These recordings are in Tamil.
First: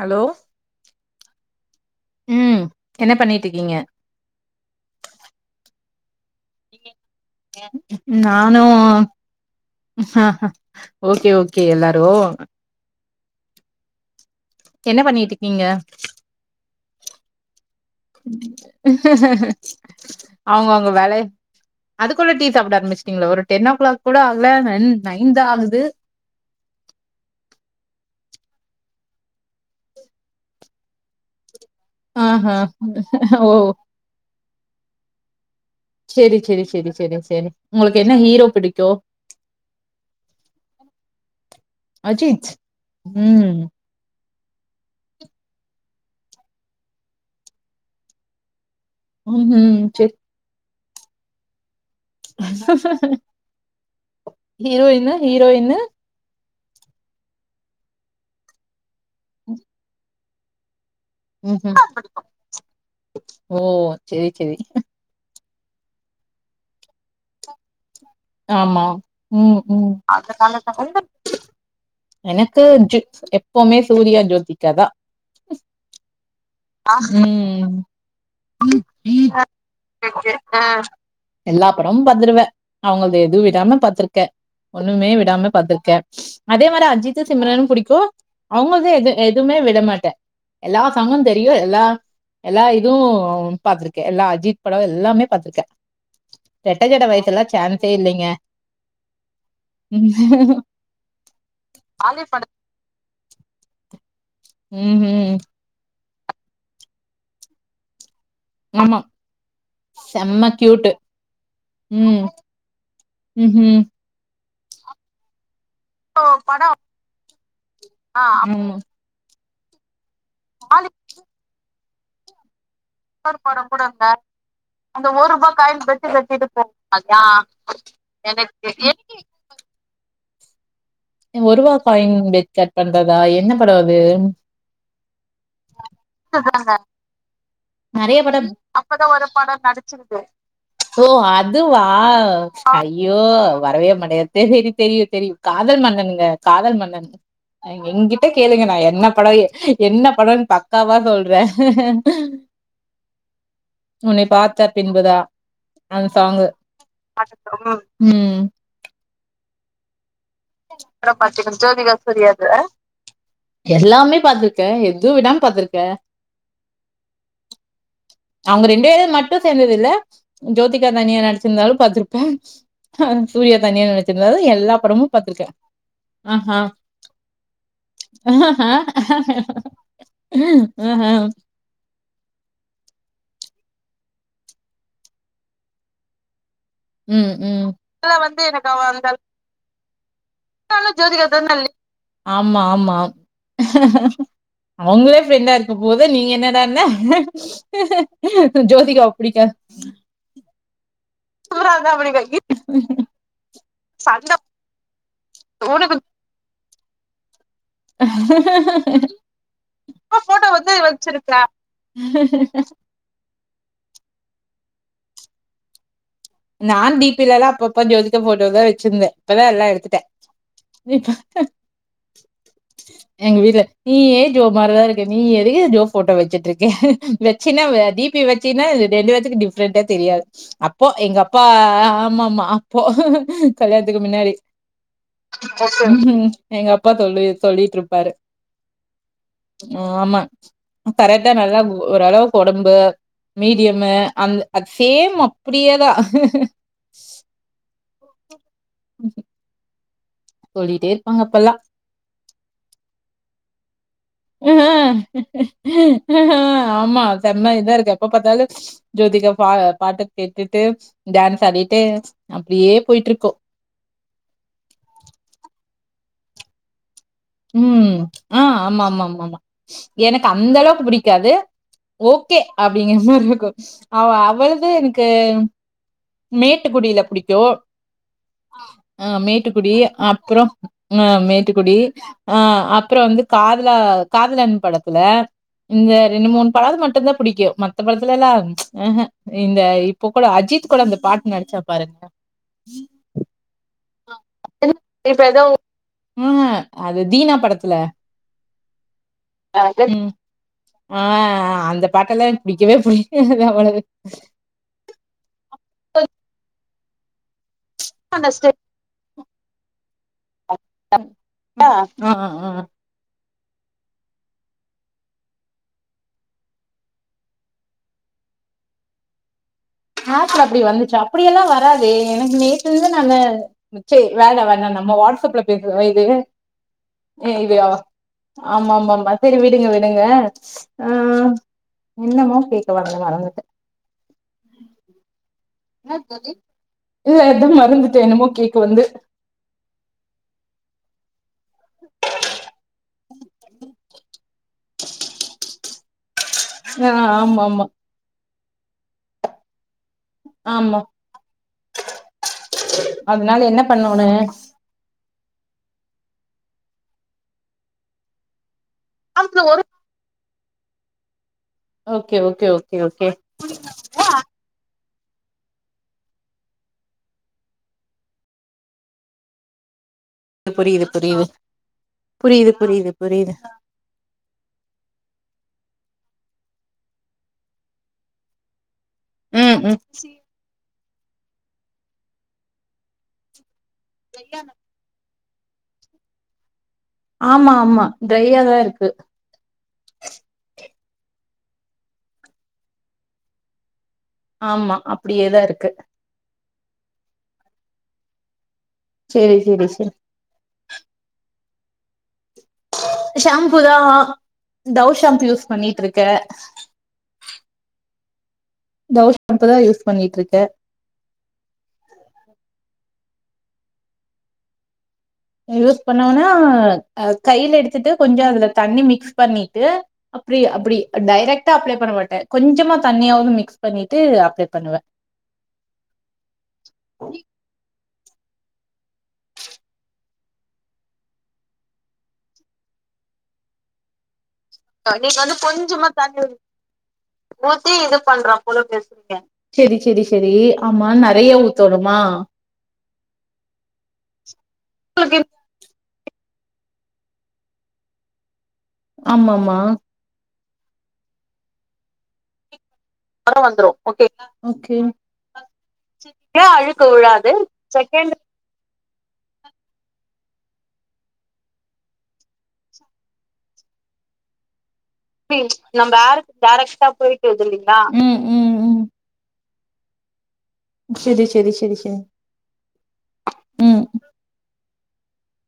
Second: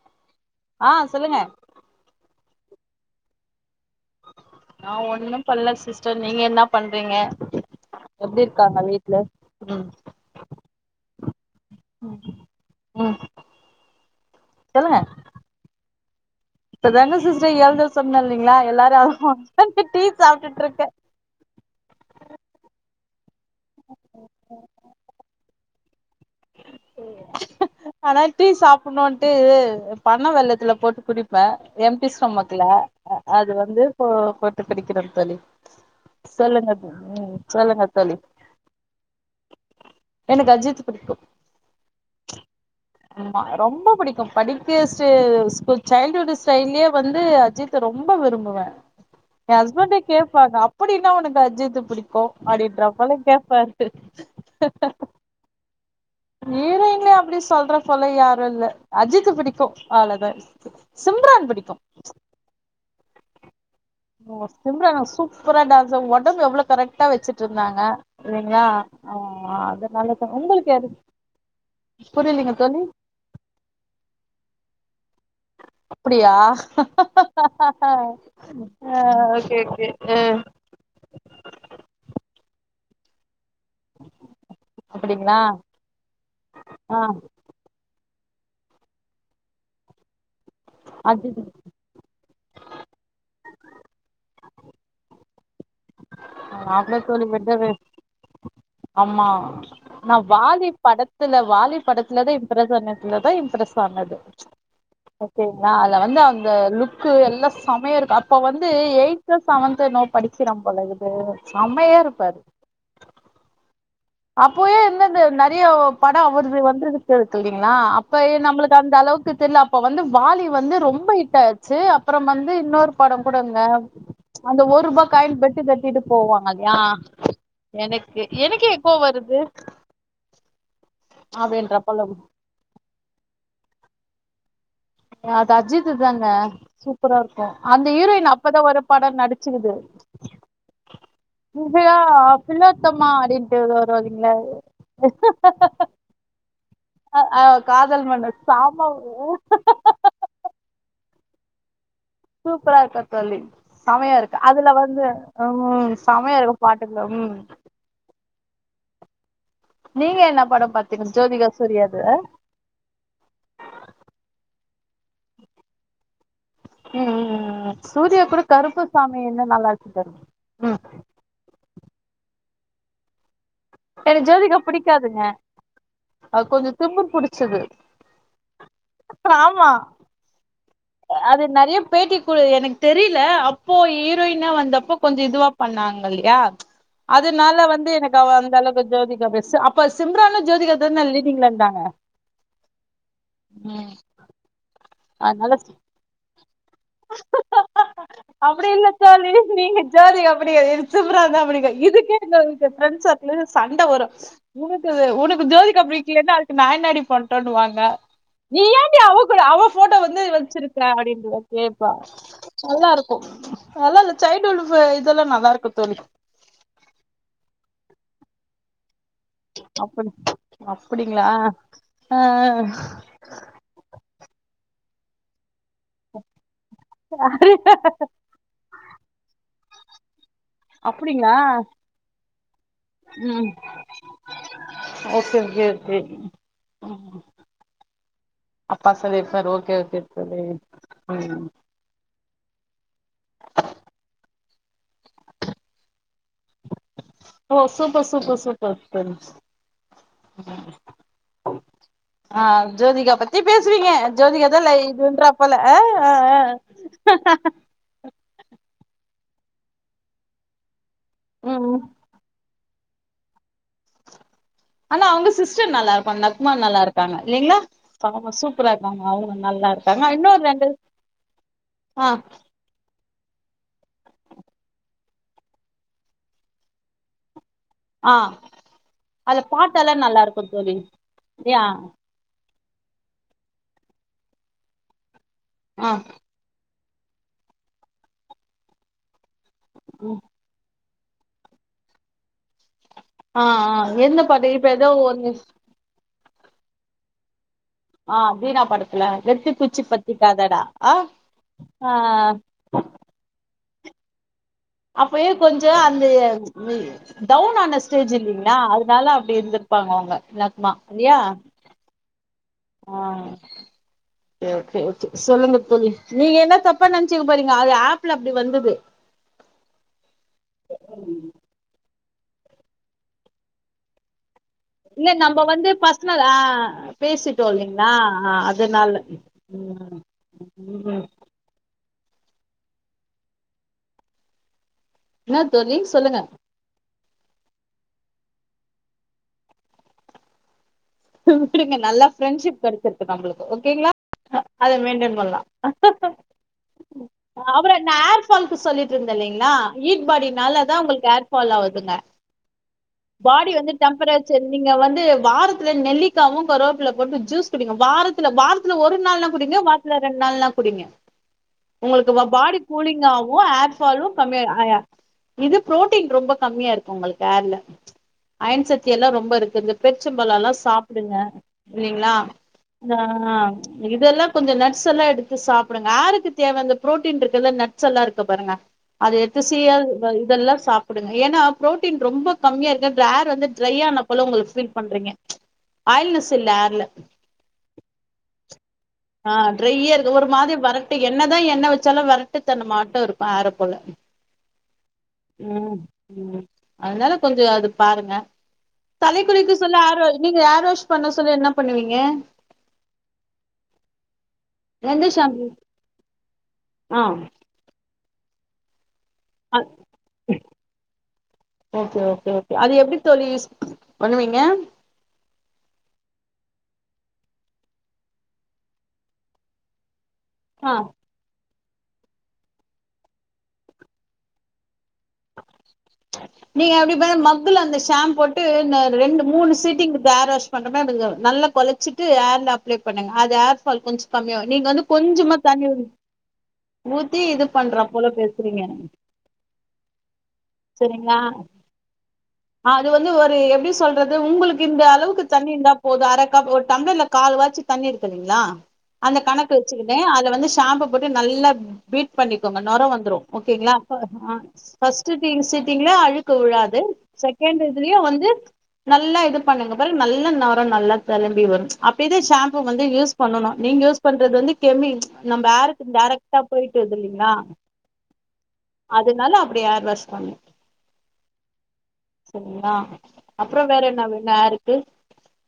ஹலோ ஆ சொல்லுங்க ம் என்ன பண்ணிட்ருக்கீங்க நா ஒன்னூ பண்ல சிஸ் எப்டி நானூ இருக்காங்க வீட்ல ம் ஓகே ஓகே எல்லாரூ ம் என்ன பண்ணிட்ருக்கீங்க இப்ப தாங்க சிஸ்டர் எழுந்த ஸ் சொன்னே இல்லைங்ளா எல்லாரூ [unintelligible] டீ சாப்டுட்ருக்கே குள்ள டீ சாப்ட ஆரம்ப்ச்ட்டிங்களா ஒரு டென் ஓ கிளாக் கூட ஆகல நன் நைன் தா ஆகு து ஆனா டீ சாப்பிட்ணோன்ட்டு பனோ வெல்லத்துல போட்டு குடிப்பே எம்டி ஆஹா ஸ்டோமக்குல அது ஓ வந்து போ போட்டு குடிக்கிறே தோழி செரி செரி சொல்லுங்க செரி செரி ம் செரி சொல்லுங்க உங்களுக்கு தோழி என்ன ஹீரோ பிடிக்கு எனக்கு அஜித் புடிக்கூ அஜித் ஆமா ம் ரொம்போ புடிக் கூ படிக்கற ஸ்டே ஸ் சைல்டுஹுட் ஸ்டைல்லயே வந்து அஜித் ரொம்போ விரும்புவே ஏ ம்ஹும் ஹஸ்பண்டே செரி கேப்பாங்க அப் ப்படி என்ன உனக்கு அஜித்து பிடிக்கு அப்டின்றப்போல கேப்பாரு ஹீரோயின்னு ஹீரோயின்னு ஹீரோயின்ல அப்டி சொல்ற போல யாரு இல்ல அஜித்து புடிக்கு அவ்ளோதா ம் ஓ சேரி ஓ சேரி சிம்ரான் சூப்பரா டான்ஸ ஒடம்ப எவ்ளோ கரெக்ட்டா வச்சி வெச்சிர்ந்தாங்க இல்லைங்ளா ஆமா ம் ம் அந்த அதுனாலதா உங்களுக்கு காலத்துல யாரு புரியலீங்க எனக்கு தோழி ஜ் எப்பவுமே சூரியா ஜோதிகா அதா அப்படியா ம் அ ஓகே ஓகே அ அவுங்கள்து எது வெ விடாம பாத்துருக்கே ஒண்ணுமே அப்டிங்களா விடாம பாத்துருக்கே அதே மாரி ஆ அஜித்து சிம்ரன்னு புடிக்கு அவுங்கள்து எது எதுவ்மே விடமாட்ட எல்லா சாங்கு அஜித் தெரியு எல்லா எல்லா இதுவு பாத்ருக்க எல்லா அஜித் படோ எல்லாமே பாத்ருக்க ரெட்ட ஆமா ஜட தோழி வைத்துலா விடவே சான்ஸே இல்லேங்க ஆமா நா வாலி படத்துல வாலி படத்துலதா இம்ப்ரஸ் பண்ணதுலதா இம்ப்ரஸ் ஆனது ம் ஓகேங்ளா அத்ல வந் ந்து அந்த லுக்கு எல்லா செமையா இருக்கு அ இப்ப வந்து ஆமா எயித்து செவன்த்து இன்னாவோ செம்ம படிக்கிறா போல கியூட்டு இது ம் செம்மயாருப்பாரு ம் ம் அப்பொயே என்னது ந ரீயோ படோ அவர்து வந்து [unintelligible] இல்லலிங்ளா அப்ப ஆமா நம்ப்ளுக்கு அந்த அளவுக்கு தெர்ல அப் ப்பொ வந்து வாலி வந்து ரொம்போ ஹிட் ஆயிர்ச்சு அப் அப்றம் வந்து இன்னொர் படோ இன்னொரு கூடங்க கூட இந்த அந்த ஒரூபா காயின் பெட்டு கட்டிட்டு போவாங்கல்லியா எனக்கு எனக்கே போ எனக்கு வருது ஒருவா அப்டின்ற போல காயின் பெட் கட் பண்றதா என்ன படோ அது அது அஜித்து தாங்க சூப்பராருக்கூ அந்த ஹீரோயின் அப்பதா ஒரு படோ நடிச்சுக்குது ஓ அதுவா இஜையா திலோத்தமா ஐயோ அப்டின்ட்டு வரவே வருங்களே ஒ ங்க காதல் மன்னன் எங்கிட்ட மன்னர் கேளுங்க நா சாம என்ன படோ என்ன படோன்னு பக்காவா சொல்றே சூப்பரா இருக்கூ தோழி சமையா உன்னை இருக் பாத்த அதுல வந்து பின்புதா ம் அந்த சாங்கு சமையாருக்கூ பாட்டுல ம் ம் நீங்க என்ன படோ பாத்தீங்க ஜோதிகா சூர்யாது எல்லாமே பாத்துருக் க எது விடாம பாத்துருக்கே ம் ம் ம் சூர்யா கூட அவுங்க கருப்பு ரெண்டு பேரு சாமி மட்டூ இன்னு நல்லா சேந்தது இல்ல இருக்கு தோழி ம் ஜோதிகா தனியா நடிச்சிருந்தாலூ பாத்துருப்பேன் ஆஹ் சூர்யா தனியா எனக்கு நடுச்சுருந்த ஜோதிகா எல்லா படமு புடிக்காதுங்க பாத்ருக்கேன் அது ஆஹஹ கொஞ்சோ திமிர் புடிச்சது ஆஹஹ ஆமா அது நிறைய பேட்டி குடு எனக்கு தெரியல அப்போ ஹீரோயினா வந்தப்ப கொஞ்சம் இதுவா பண்ணாங்க இல்லையா ம் அதனால ம் வந்து ஆனா எனக்கு அவ அந்த எனக்கு அளவுக்கு அந்த ஜோதிகா பேசு அப்ப சிம்ரனும் ஜோதிகா தான லீடிங்ல இருந்தாங்க ஆமா ஆமா உம் அவங்களே ஃப்ரெண்டா இருக்கும் போது நீங்க என்ன ருந்தா என்ன அப்டி இல்ல ஜோதிகாவ தோழி பிடிக்காது நீங்க ஜோதிகா அப்டி [unintelligible] இதுக்கே எங்க ஃபிரண்ட்ஸ் சர்கள்ல சண்டை வரும் சண்ட உனக்கு உனக்கு ஜோதிகா உனக்கு பிடிக்கலைனா அதுக்கு நா என்னாடி பண்ண றேனுவாங்க நீ ஏண்டி அவ போட்டோ இப்ப வந்து போட்டோ வச்சிருக்க வச்சிருக்க அப்பின்ற ப்பா நல்லா இருக்கும் நல்லா லிச்சை [unintelligible] இதெல்லாம் நல்லா இருக்கு தோழி நான் தீபில எல்லாம் அப்ப அப்ப ஜோதிகா போட்டோ தான் வச்சிருந்தேன் இப்பதான் எல்லாம் எடுத்துட்டேன் அப்படி இப்ப அப்படிங்களா ஆ எங்க வீட்டுல நீ ஏன் ஜோமாரிதான் இ ருக்க நீயே அப்ப யே ஜோ போட்டோ வச்சுட்டு இருக்க வச்சினா தீபி வச்சினா ரெண்டு பேத்துக்கு டி ஃப்ரெண்ட தெரியாது அப்போ எங்க அப் அப்படிங்களா பா ஆமா ஆமா அப்போ ம் கல்யாணத்துக்கு முன்னாடி ஓகே ஓகே ஓகே எங்க அப்பா தொல்லி தொல்லிட்டு இருப்பாரு அப்பா சொல்லிருப்பாரு ஓகே ஓகே ஆமா தோழி தரட்டான் ம் நல்லா ஓரளவுக்கு ஒடம்பு மீடியமு அந்த அது சேம் அப்படியேதான் ஓ சூப்பர் சூப்பர் சூப் பர்பஸ் சொல்லிட்டே இருப்பாங்க அப்பெல்லா. ஆ ஆஹ் ஜோதிகா பத்தி பேசுவீங்க ஜோதிகா ஹ்ஹ தா இதுன்றா போல ஆ ஆ ஆ ஆமா செம்மா இதான் இருக்கு அப்ப பாத்தாலும் ஜோதிகா பா பாட்ட கேட்டுட்டு டான்ஸ் ஆடிட்டு ம் அப்டியியே போயிட்டு இருக்கோம் ஆனா அவுங்க சிஸ்டர் நல்லா இருக்கும் நக்மா நல்லா இருப் உஹம் ஆஹ் ஆமா ஆமா ஆமா அவங்க ஆமா நல்லா இருக்காங்க எனக்கு இன்னொரு அந்த ரெண்டு அளவுக்கு பிடிக்காது ஆ ஓகே அப்படிங்கற மாரி [unintelligible] ஆ அவ்வளது எனக்கு மேட்டுக்குடியில புடிக்கும் ஆ அ அதுல மேட்டுக்குடி பாட்டெல்லா நல்லா அப்றோ இருக்கு தோழி அ யா மேட்டுக்குடி ஆ அப்றோ வந்து காதலா காதலன் படத்துல ஆ இந்த ரெண்டு மூணு படாவது மட் ட்டுந்தா பிடிக்கு மத்த படத்தில்லலா ம்ஹூம் இந்த இப்போ கூட அஜித் கூட அந்த பாட்டு நடிச்சா பாருங்க ஆஆ எந்த பாட்டு இப்ப ஏதோ ஒன்னு ம்ஹூ அது தீனா படத் த்துல ஆ வீணா படத்துல வெத்து பூச்சி பத்திக்காதடா ஆ அந்த ஆ பாட்டெல்லா எனக்கு பிடிக்கவே பிடிக்காது அவ்வளது உஹ அப்பயே கொஞ்சம் அந்த நீ டவுன் ஆன ஸ்டேஜ் அந்த இல்லைங்களா அதனால அப்டி இருந்திருப்பாங்க ந நக் [inaudible] ஆ ஆ ஒகே ஓகே ஓகே சொல்லுங்க தோழி நீங்க என்ன தப்பா நெனைச்சுக்க போறீங்க அது ஆப்ல அப்டி வந்துது ஆப் ல அப்டி வந்துச்சா அப்டியெல்லாம் வராதே எனக்கு நேத்து இருந்து நானு ச்சை வேல வேல வேணா நம்ம இல்ல வாட்ஸ்அப்ல வந்து பேசுறதா இது பர்சனல் ஆ பேசிட்டோ இது இல்லைங்களா அதனால ஆமாம்மாம்மா சேரி ம் விடுங்க ஆ ம் என்னமோ கேக்க வந்தே மறந்துடே என்னா தோழி சொல்லுங்க இல்ல எதும் மறந்துட்டே என்னமோ கேக்க வந்து வுட்ருங்க நல்லா ஃப்ரெண்ட்ஷிப் கெடச்சிருக்கு நம்ளுக்கு ஓகேங்ளா அத மெயின்டென் பண்லா ஆ ஆமா ஆமா ஃப்பாலுக்கு சொல்லிட்ருந்தே இல்லைங்ளா ஹீட் பாடி நால தா ஆமா உங்ளுக்கு ஹேர் ஃபால் ஆவுதுங்க அதனால பாடி என்ன வந்து பண்ணோனு டெம்பரேச்சர் நீங்க வந்து வாரத் நெல்லிக்காவு கருவப்புல போட்டு ஜூஸ் குடிங்க வாரத்துல வாரத் த்துல்ல ஒரு நாள்னா குடிங்க வாரத்துல ரெண் நாள் நா குடிங்க உங்ளுக்கு ஓகே இப்ப okay body okay cooling okay ஆவு ஹேர் ஃபாலு கம்மி ஆ இது ப்ரோட்டீன் ரொம்ப கம்மியா இருக்கு ஒங்ளுக்கு ஹர்ல அயன்சக்தி எல்லா ரொம்ப இருக்கு இந்த பேரிச்ச புரியுது சாப்டுங்க புரியுது இல்லைங்ளா புரியுது புரியுது ஆ புரியுது இதெல்லா கொஞ்ஜோ நட்ஸ் எல்லா எடுத்து சாப்டுங்க ஆருக்கு தேவ அந்த ப்ரோட்டீன் இருக்குல்ல நட்ஸ் எல்லா இருக்கு பாருங்க அத எடுத்து ம் ம் [unintelligible] இதெல்லா சாப் டுங்க ஏன்னா ப்ரோட்டீன் ரொம்ப கம்மியா இருக்கு ஹேரு வந்து ட்ரையான போல உங்களுக்கு ஃபீல் பண்றீங்க ஆயில்நெஸ் இல்ல ஏர்ல ஆமா ஆமா ட்ரையாதாயிருக்கு ஆ ட்ரையா இருக்குது ஒரு மாதி வறட்டு என்னதா எண்ணெ வச்சாலு வறட்டு தனமாட்டோ இருக்கு ஆற போல ஆமா அப்டியேதா இருக்கு ம் ம் அதனால கொஞ்சோ அத பாருங்க சேரி தலைக்குளிக்க சேரி சொல்லி சேரி ஹேர் நீங்க ஹேர் வாஷ் பண்ண சொல்லி என்ன பண்ணுவீங்க ஷாம் இப்போதா டவ் எந்த ஷேம்பு யூஸ் ஷாம்பு பண்ணிட்டுருக்கே ஆ டவ் அ பண்ணிட்ருக்க ஓகே ஓகே ஓகே அது எப்டி தோழி யூஸ் பண்ணுவீங்க யூஸ் பண்ணோனா ஆ கைல எடுத்துட்டு கொஞ்சோ அதுல தண்ணி மிக்ஸ் பண்ணிட்டு அப்டி ஆ அப்டி டைரெக்ட் அப்ளை பண்ண மாட்டே கொஞ்ஜமா தண்ணியாவது மிக்ஸ் பண்ணிட்டு அப்ளை பண்ணுவே நீங்க அப்டி பண்ல மக்குல அந்த ஷாம்பு போட் ட்டு நா ரெண்டு மூணு சீட்டிங் இப்ப ஹார் வாஷ் பண்ற மாருக்கு நல்லா கொலச்சிட்டு ஹேர்ல அப்ளை பண்ணுங்க அது ஹேர் ஃபால் கொஞ் ச கமியாவு நீங்க வந்து நீங்க வந்து கொஞ்சமா தண்ணி கொஞ்சமா தண்ணி ஊத்தி இது ஊத்தி பண்ற இது போல பண்றா போல பெசைங்க பேசுறீங்க செரி செரி செரி ஆமா செரிங்ளா நெறைய ஊத்தணுமா அது வந்து ஒரு எப்டி சொல்றது உங்களுக்கு இந்த உங்களுக்கு அளவுக்கு தண்ணி இர்ந்தா போது அரகப் ஒரு டம்ளர்ல கால் வாச்சி தண்ணி எடுக்குறிங்ளா அந்த கணக்கு ஆமாமா வச்சுக்கினு அத வந்து ஷாம்ப போட்டு நல்லா பீட் பண்ணிக்கோங்க நொர வந்துரு வர வந்துரு ஓகேங்ளா ஓகேங்களா அ ஓகே ஃபர்ஸ்ட் டி சிட்டிங்ல அழுக்கு ஏ வுழாது அழுக்கு விழாது செகண்ட் இதுலயு செகண்ட் வந்து நல்லா இது பண்ணுங்க பெறகு நல்ல நொர நல்லா தலும்பி வரு அப்டிதா ஷாம்பு வந்து யூஸ் பண்ணணு நீங்க யூஸ் பண்றது வந்து கெமி நம்ப ஹேரு ம் ம் ம் இப்டி ஹேர் வாஷ் பண்ணு செரி செரி செரி செரி செரிங்ளா அப்ற வேற ம் என்ன வேணு ஹேருக் கு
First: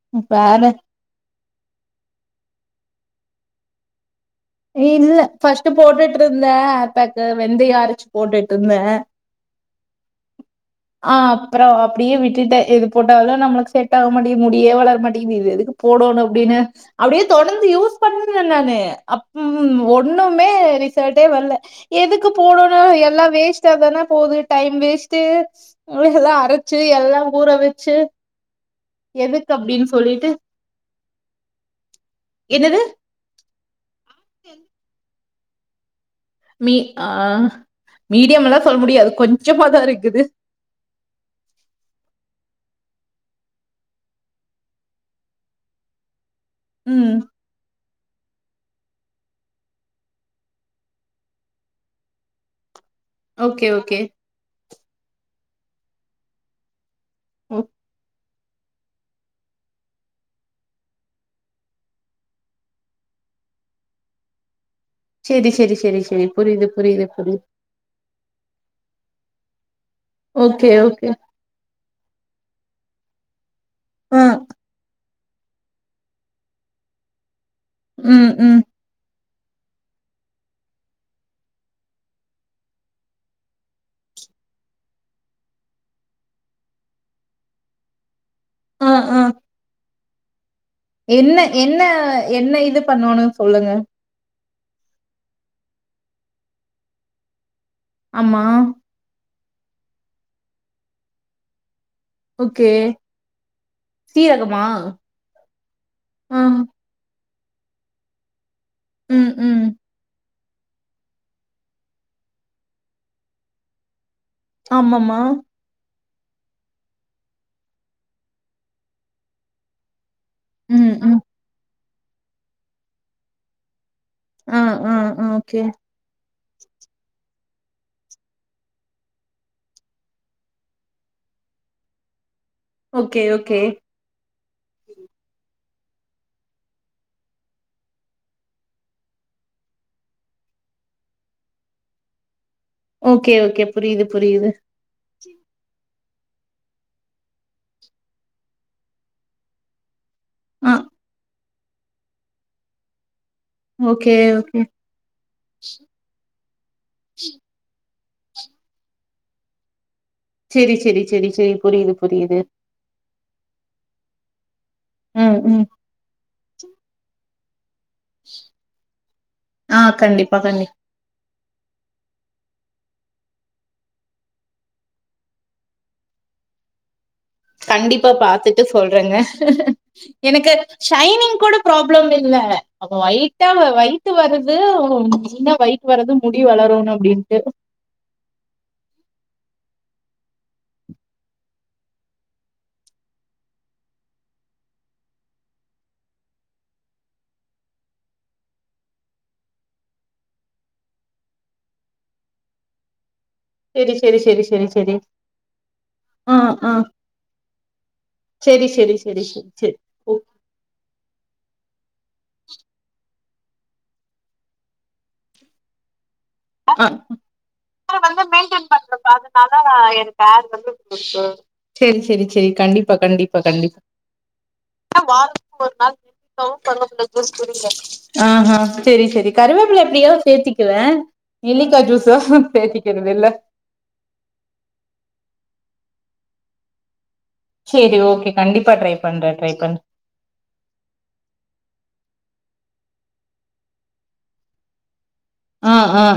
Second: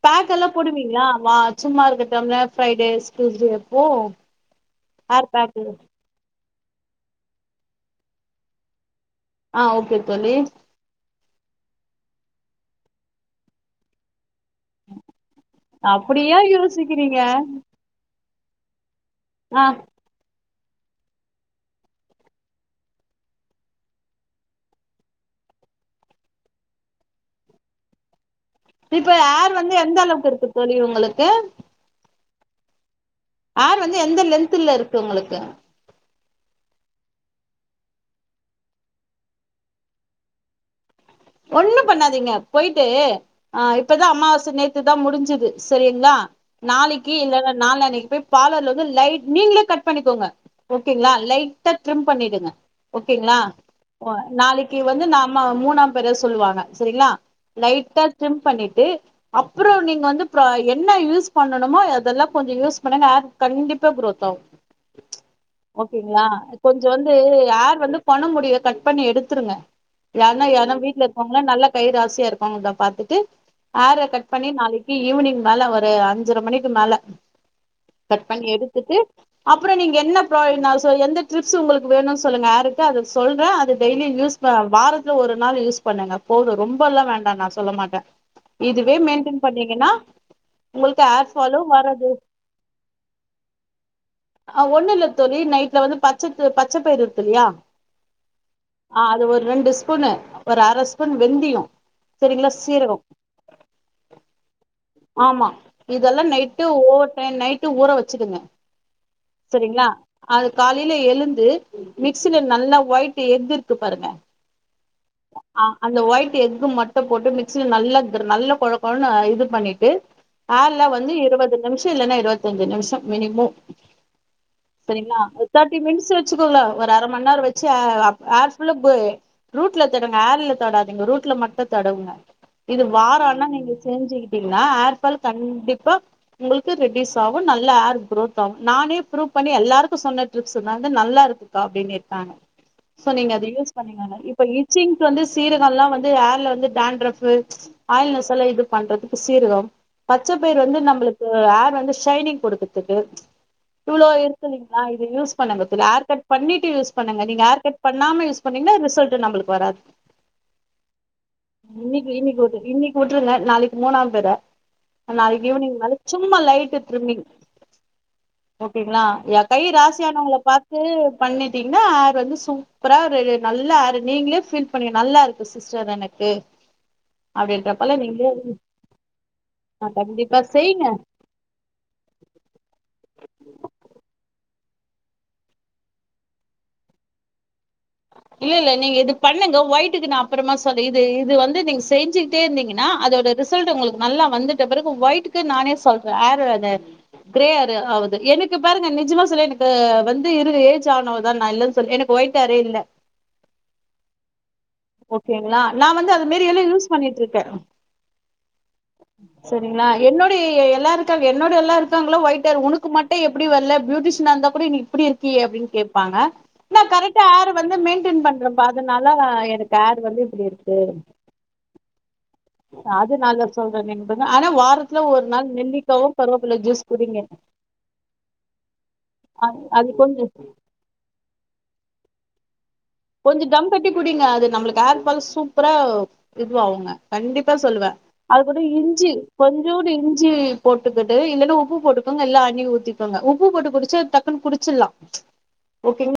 பேக் எல்லாம் வேற போடுவீங்களா வா சும்மா இருக்க டைம்ல ஃப்ரைடே டூயுஸ்டே அப்போ இல்ல ஹேர் பேக்கு பர்ஸ்ட் போட்டுட்டு இருந்தேன் பேக்கு வெந்தயம் அரச் போட்டுட்ருந்தேன் ஆஹ் ஓகே தோழி அப்றம் அப்டியே விட்டுட்டன் எது போட்டாலும் நம்ளுக்கு செட் ஆக மாட்டிங்கிது முடியே வளர மாட்டேங்குது இத எதுக்கு போடனு அப்படியா அப்டின்னு யோசிக்கிறீங்க அப்டியே தொடர்ந்து யூஸ் பண்ண [unintelligible] நானு அப் ஆ உம் ஒண்ணும் மே ரிசல்ட்டே வரல எதுக்கு போடணும் எல்லாம் வேஸ்ட்டா தான போகுது டைம் வேஸ்ட்டு எல்லாம் அரச்சு எல்லாம் ஊற வச்சு இப்ப எதுக்கு ஹேர் வந்து அப்படின்னு எந்த அளவுக்கு சொல்லிட்டு இருக்கு தோழி உங்களுக்கு என்னது ஹேர் வந்து எந்த லென்த்ல இருக்கு உங்களுக்கு [inaudible] மீ ஆஹ் மீடியம்லாம் சொல்ல முடியாது கொஞ்சமாதான் இருக்குது ஒண்ணும் பண்ணாதீங்க போயிட்டு அஹ் இப்பதான் அம்மாவாசை நேத்துதான் முடிஞ்சது செரிங்களா நாளைக்கு ம் இல்லன நாலனைக்கு போய் பார்லர்ல வந்து லைட் நீங்களே கட் பண்ணிக்கோங்க ஓகேங்களா லைட்டா ட்ரிம் பண்ணிடுங்க ஓகேங்களா ஓகே ஓகே ஓ நாளைக்கு வந்து நாம ஆ மூணாம் பெற சொல்லுவாங்க சரிங்களா ஓ லைட்டா ஸிம் பண்ணிட்டு அப்புறம் பு நீங்க வந்து என்ன யூஸ் பண்ணணுமோ அதெல்லாம் கொஞ்சம் யூஸ் பண்ணுங்க. ஹேர் கண்டிப்பா க்ரோத் ஆகும் சேரி சேரி சேரி சேரி ஓகேங்களா புரியுது கொஞ்சம் புரியுது வந்து புரியுது ஹேர் வந்து கொன முடிய கட் பண்ணி எடுத்துருங்க யார்ன்னா ஓகே யார்ன்னா வீட் ஓகே ட்லருக்கவுங்களா நல்ல கை ராசியா இருக் அவங்க தா பாத்துட்டு ஏர ஆ கட் பண்ணி நாளைக்கி ஈவினிங் மேல ஒரு அஞ்சர மணிக்கு மேல கட் ம் பண்ணி ம் எடுத்துட்டு அப்புறம் நீங்க என்ன பொ நான் எந்த டிப்ஸ் உங்களுக்கு வேணு சொல்லுங்க ஹேருக்கு அது சொல்றே டெய்லி யூஸ் ப வாரத்துல ஒரு நாள் யூஸ் பண்ணுங்க போது ரொம்பல்லா வேண்டா நா சொல்ல மாட்டே ஆ இதுவே ஆ மெயின்டென் பண்ணிங்கனா என்ன என்ன என்ன இது பண்ணணோ சொல்லுங்க அஹ் ஒண்ணு இல்ல தோழி நைட்ல வந்து பச்ச பச்சைப்பயிற இருக்குல்லியா ஆமா ரெண்டு ஸ்பூனு ஒரு அர ஸ்பூன் வெந்தயிம் சரிங்களா ஓகே சீரகம் சீரகமா ஆமா இதெல்லாம் ஆ நைட்டு ஓ மே நைட்டு ஊற வச்சுடுங்க உம் உம் சரிங்களா அது காலையில எழுந்து மிக்சில நல்லா ஒயிட்டு எக்கு இருக்கு பாருங்க ஆமம்மா ஆ அந்த ஒயிட் எக்கு மட்டும் போட்டு மிக்சில நல்லா கிர் நல்லா கொழ கொழன்னு இது பண்ணிட்டு ஹேர்ல ம் வந்து ம் இருபது நிமிஷம் இல்லைன்னா இருவத்தஞ்சு நிமிஷம் மினிமம் ஆ ஆ சரிங்களா ஆ ஓகே தெர்டி மினிட்ஸ் க்கங்கள ஒரு அர ம நேரம் வெச்சு ஏர்ஃபுள்ளா ரூட் ரூட்ல தடங்க ஹேர்ல தடாதீங்க ரூட்ல மட்டும் தடவுங்க இது ஓகே வாரம் ஆனா ஓகே நீங்க செஞ்சுக்கிட்டீங்கன்னா ஹார்ஃபால் கண்டிப்ப இப்ப உங்களுக்கு ரெட்யூஸ் ஆகும் நல்லா ஹேர் குஅரோத் ஆகும் நானே ப்ரூவ் பண்ணி எல்லாருக்கும் சொன்ன ட்ரிப்ஸ் தாங்க நல்லா இருக்குக்கா அப்படின்னு இருக்காங்க ஓகே ஓகே புரியுது புரியுது மிக்ஸிங் வந்து சீரகம் எல்லாம் வந்து ஹேர்ல வந்து டண்டரஃப் ஆயில் மசாஸ் இது பண்றதுக்கு சீரகம் பச்ச பயிர் ஆ வந்து நம்மளுக்கு ஹேர் வந்து சைனிங் கொடுக்கிறதுக்கு இவ்ளோ ஓகே ஓகே இருக்குதுங்களா இத யூஸ் பண்ணுங்க. இத ஹேர் கட் பண்ணிட்டு யூஸ் பண்ணுங்க. நீங்க ஹேர் கட் பண்ணாம யூஸ் பண்ணீங்க ரிசல்ட் இது நம்பளுக்கு வராது சேரி சேரி சேரி சேரி புரியுது இன்னைக்கு புரியுது இன்னைக்கு விட்டு இன்க்கு விட்டுருங்க நாளைக்கு மூணாம். [unintelligible] ம் நாளைக்கு ம் ஈவினிங் மேல சும்மா லைட் ட்ரிம்மிங். ஓகேங்களா என் கைய ஓகேங்களா யா கை ஆ ராசியானவங்கள கண்டிப்பா கண்டி பார்த்து பண்ணிட்டீங்கன்னா ஹார் வந்து சு சூப்பரா நல்லா ஹேரு. நீங்களே ஃபீல் பண்ண நல்லா இருக்கு சிஸ்டர் எனக்கு. அப்படின்றப்பல கண்டிப்பா நீங்களே பாத்துட்டு சொல்றேங்க கண்டிப்பா எனக்கு செய்ங்க ஷைனிங் கூட ப்ராப்ளம் இல்ல. அ ஒயிட்டா ஒயட்டு வருது தூ வயிட்டு வர்றது முடி வளரன்னனு அப்படின்ட்டு. இல்ல இல்ல நீங்க இது பண்ணுங்க ஒயிட்டுக்கு நா அப்புறமா சொல்றேன் இது இது வந்து நீங்க செஞ்சுகிட்டே இருந்தீங்கன்னா அதோட ரிசல்ட் உங்களுக்கு நல்லா வந்துட்ட பிறகு ஒயட்டுக்கு நானே சொல்றேன் ஆரு அது கிரே ஆரு ஆகுது எனக்கு பாருங்க நிஜமா சொல்ல எனக்கு வந்து இருது ஏஜ் ஆனவுதா நா இல்லலைன்னு சொல்ல எனக்கு ஒயிட் ஹரே இல்ல. செரி செரி செரி செரி ஸ் ஓகேங்களா நா வந்து அந்த மேரி எல்லா யூஸ் பண்ணிட்ருக்கே சரி சரி சரி சரி சரி செரிங்ளா என்னுடைய எ எல்லாரு [unintelligible] என்னோடது எல்லா இரு ட்டாங்களா ஒயிட் ஹேர் உனுக்கு மட் எ எப்பிடி வல்ல பியூட்டிஷினா இந்தா கூட நீ இப்பிடி இருக்கியே அப்டின் கேப்பாங்க நா கரெட்டா யாரு வந் ஹெர வந்து மெயின்டைன் பண்ணலப்பா அதுனால ஹேர் வந்து இப்டி இருக்கு சேரி சேரி சேரி கண்டிப்பா கண்டிப்பா அதனால கண்டிப்பா சொல்றேன் நீங்க ஆனா வாரத்துல ஒரு நாள் நெல்லிக்காவும் கருவேப்பிலை ஜூஸ் குடிங்க அ ஹ செரி செரி அது கருவேப்பில்ல அது எப்டியாவ்து கொஞ்சம் சேத்திக்குவே நெல்லிக்கா ஜுஸு தேத்தி கொஞ்ச தம் கட்டி குடிங்க அது நம்ளுக்கு ஏர் ஃபாலு சூப்பரா இதுவு அவுங்க கண்டிப்பா சொல்லுவே சரி ஓகே அது கூட கண்டிப்பா ட்ரை இஞ்சி பண்றே ட்ரை பண்றே. கொஞ்சூண்டு இஞ்சி போட்டுக்கிட்டு இல்லின்ன உப்பு போட்டுக்கங்க இல்ல‌ ண்ணி ஊத்திக்கோங்க உப்பு போட்டு குடிச்சா டக்குனு குடிச்சில்லா ஆஹ் ஆஹ்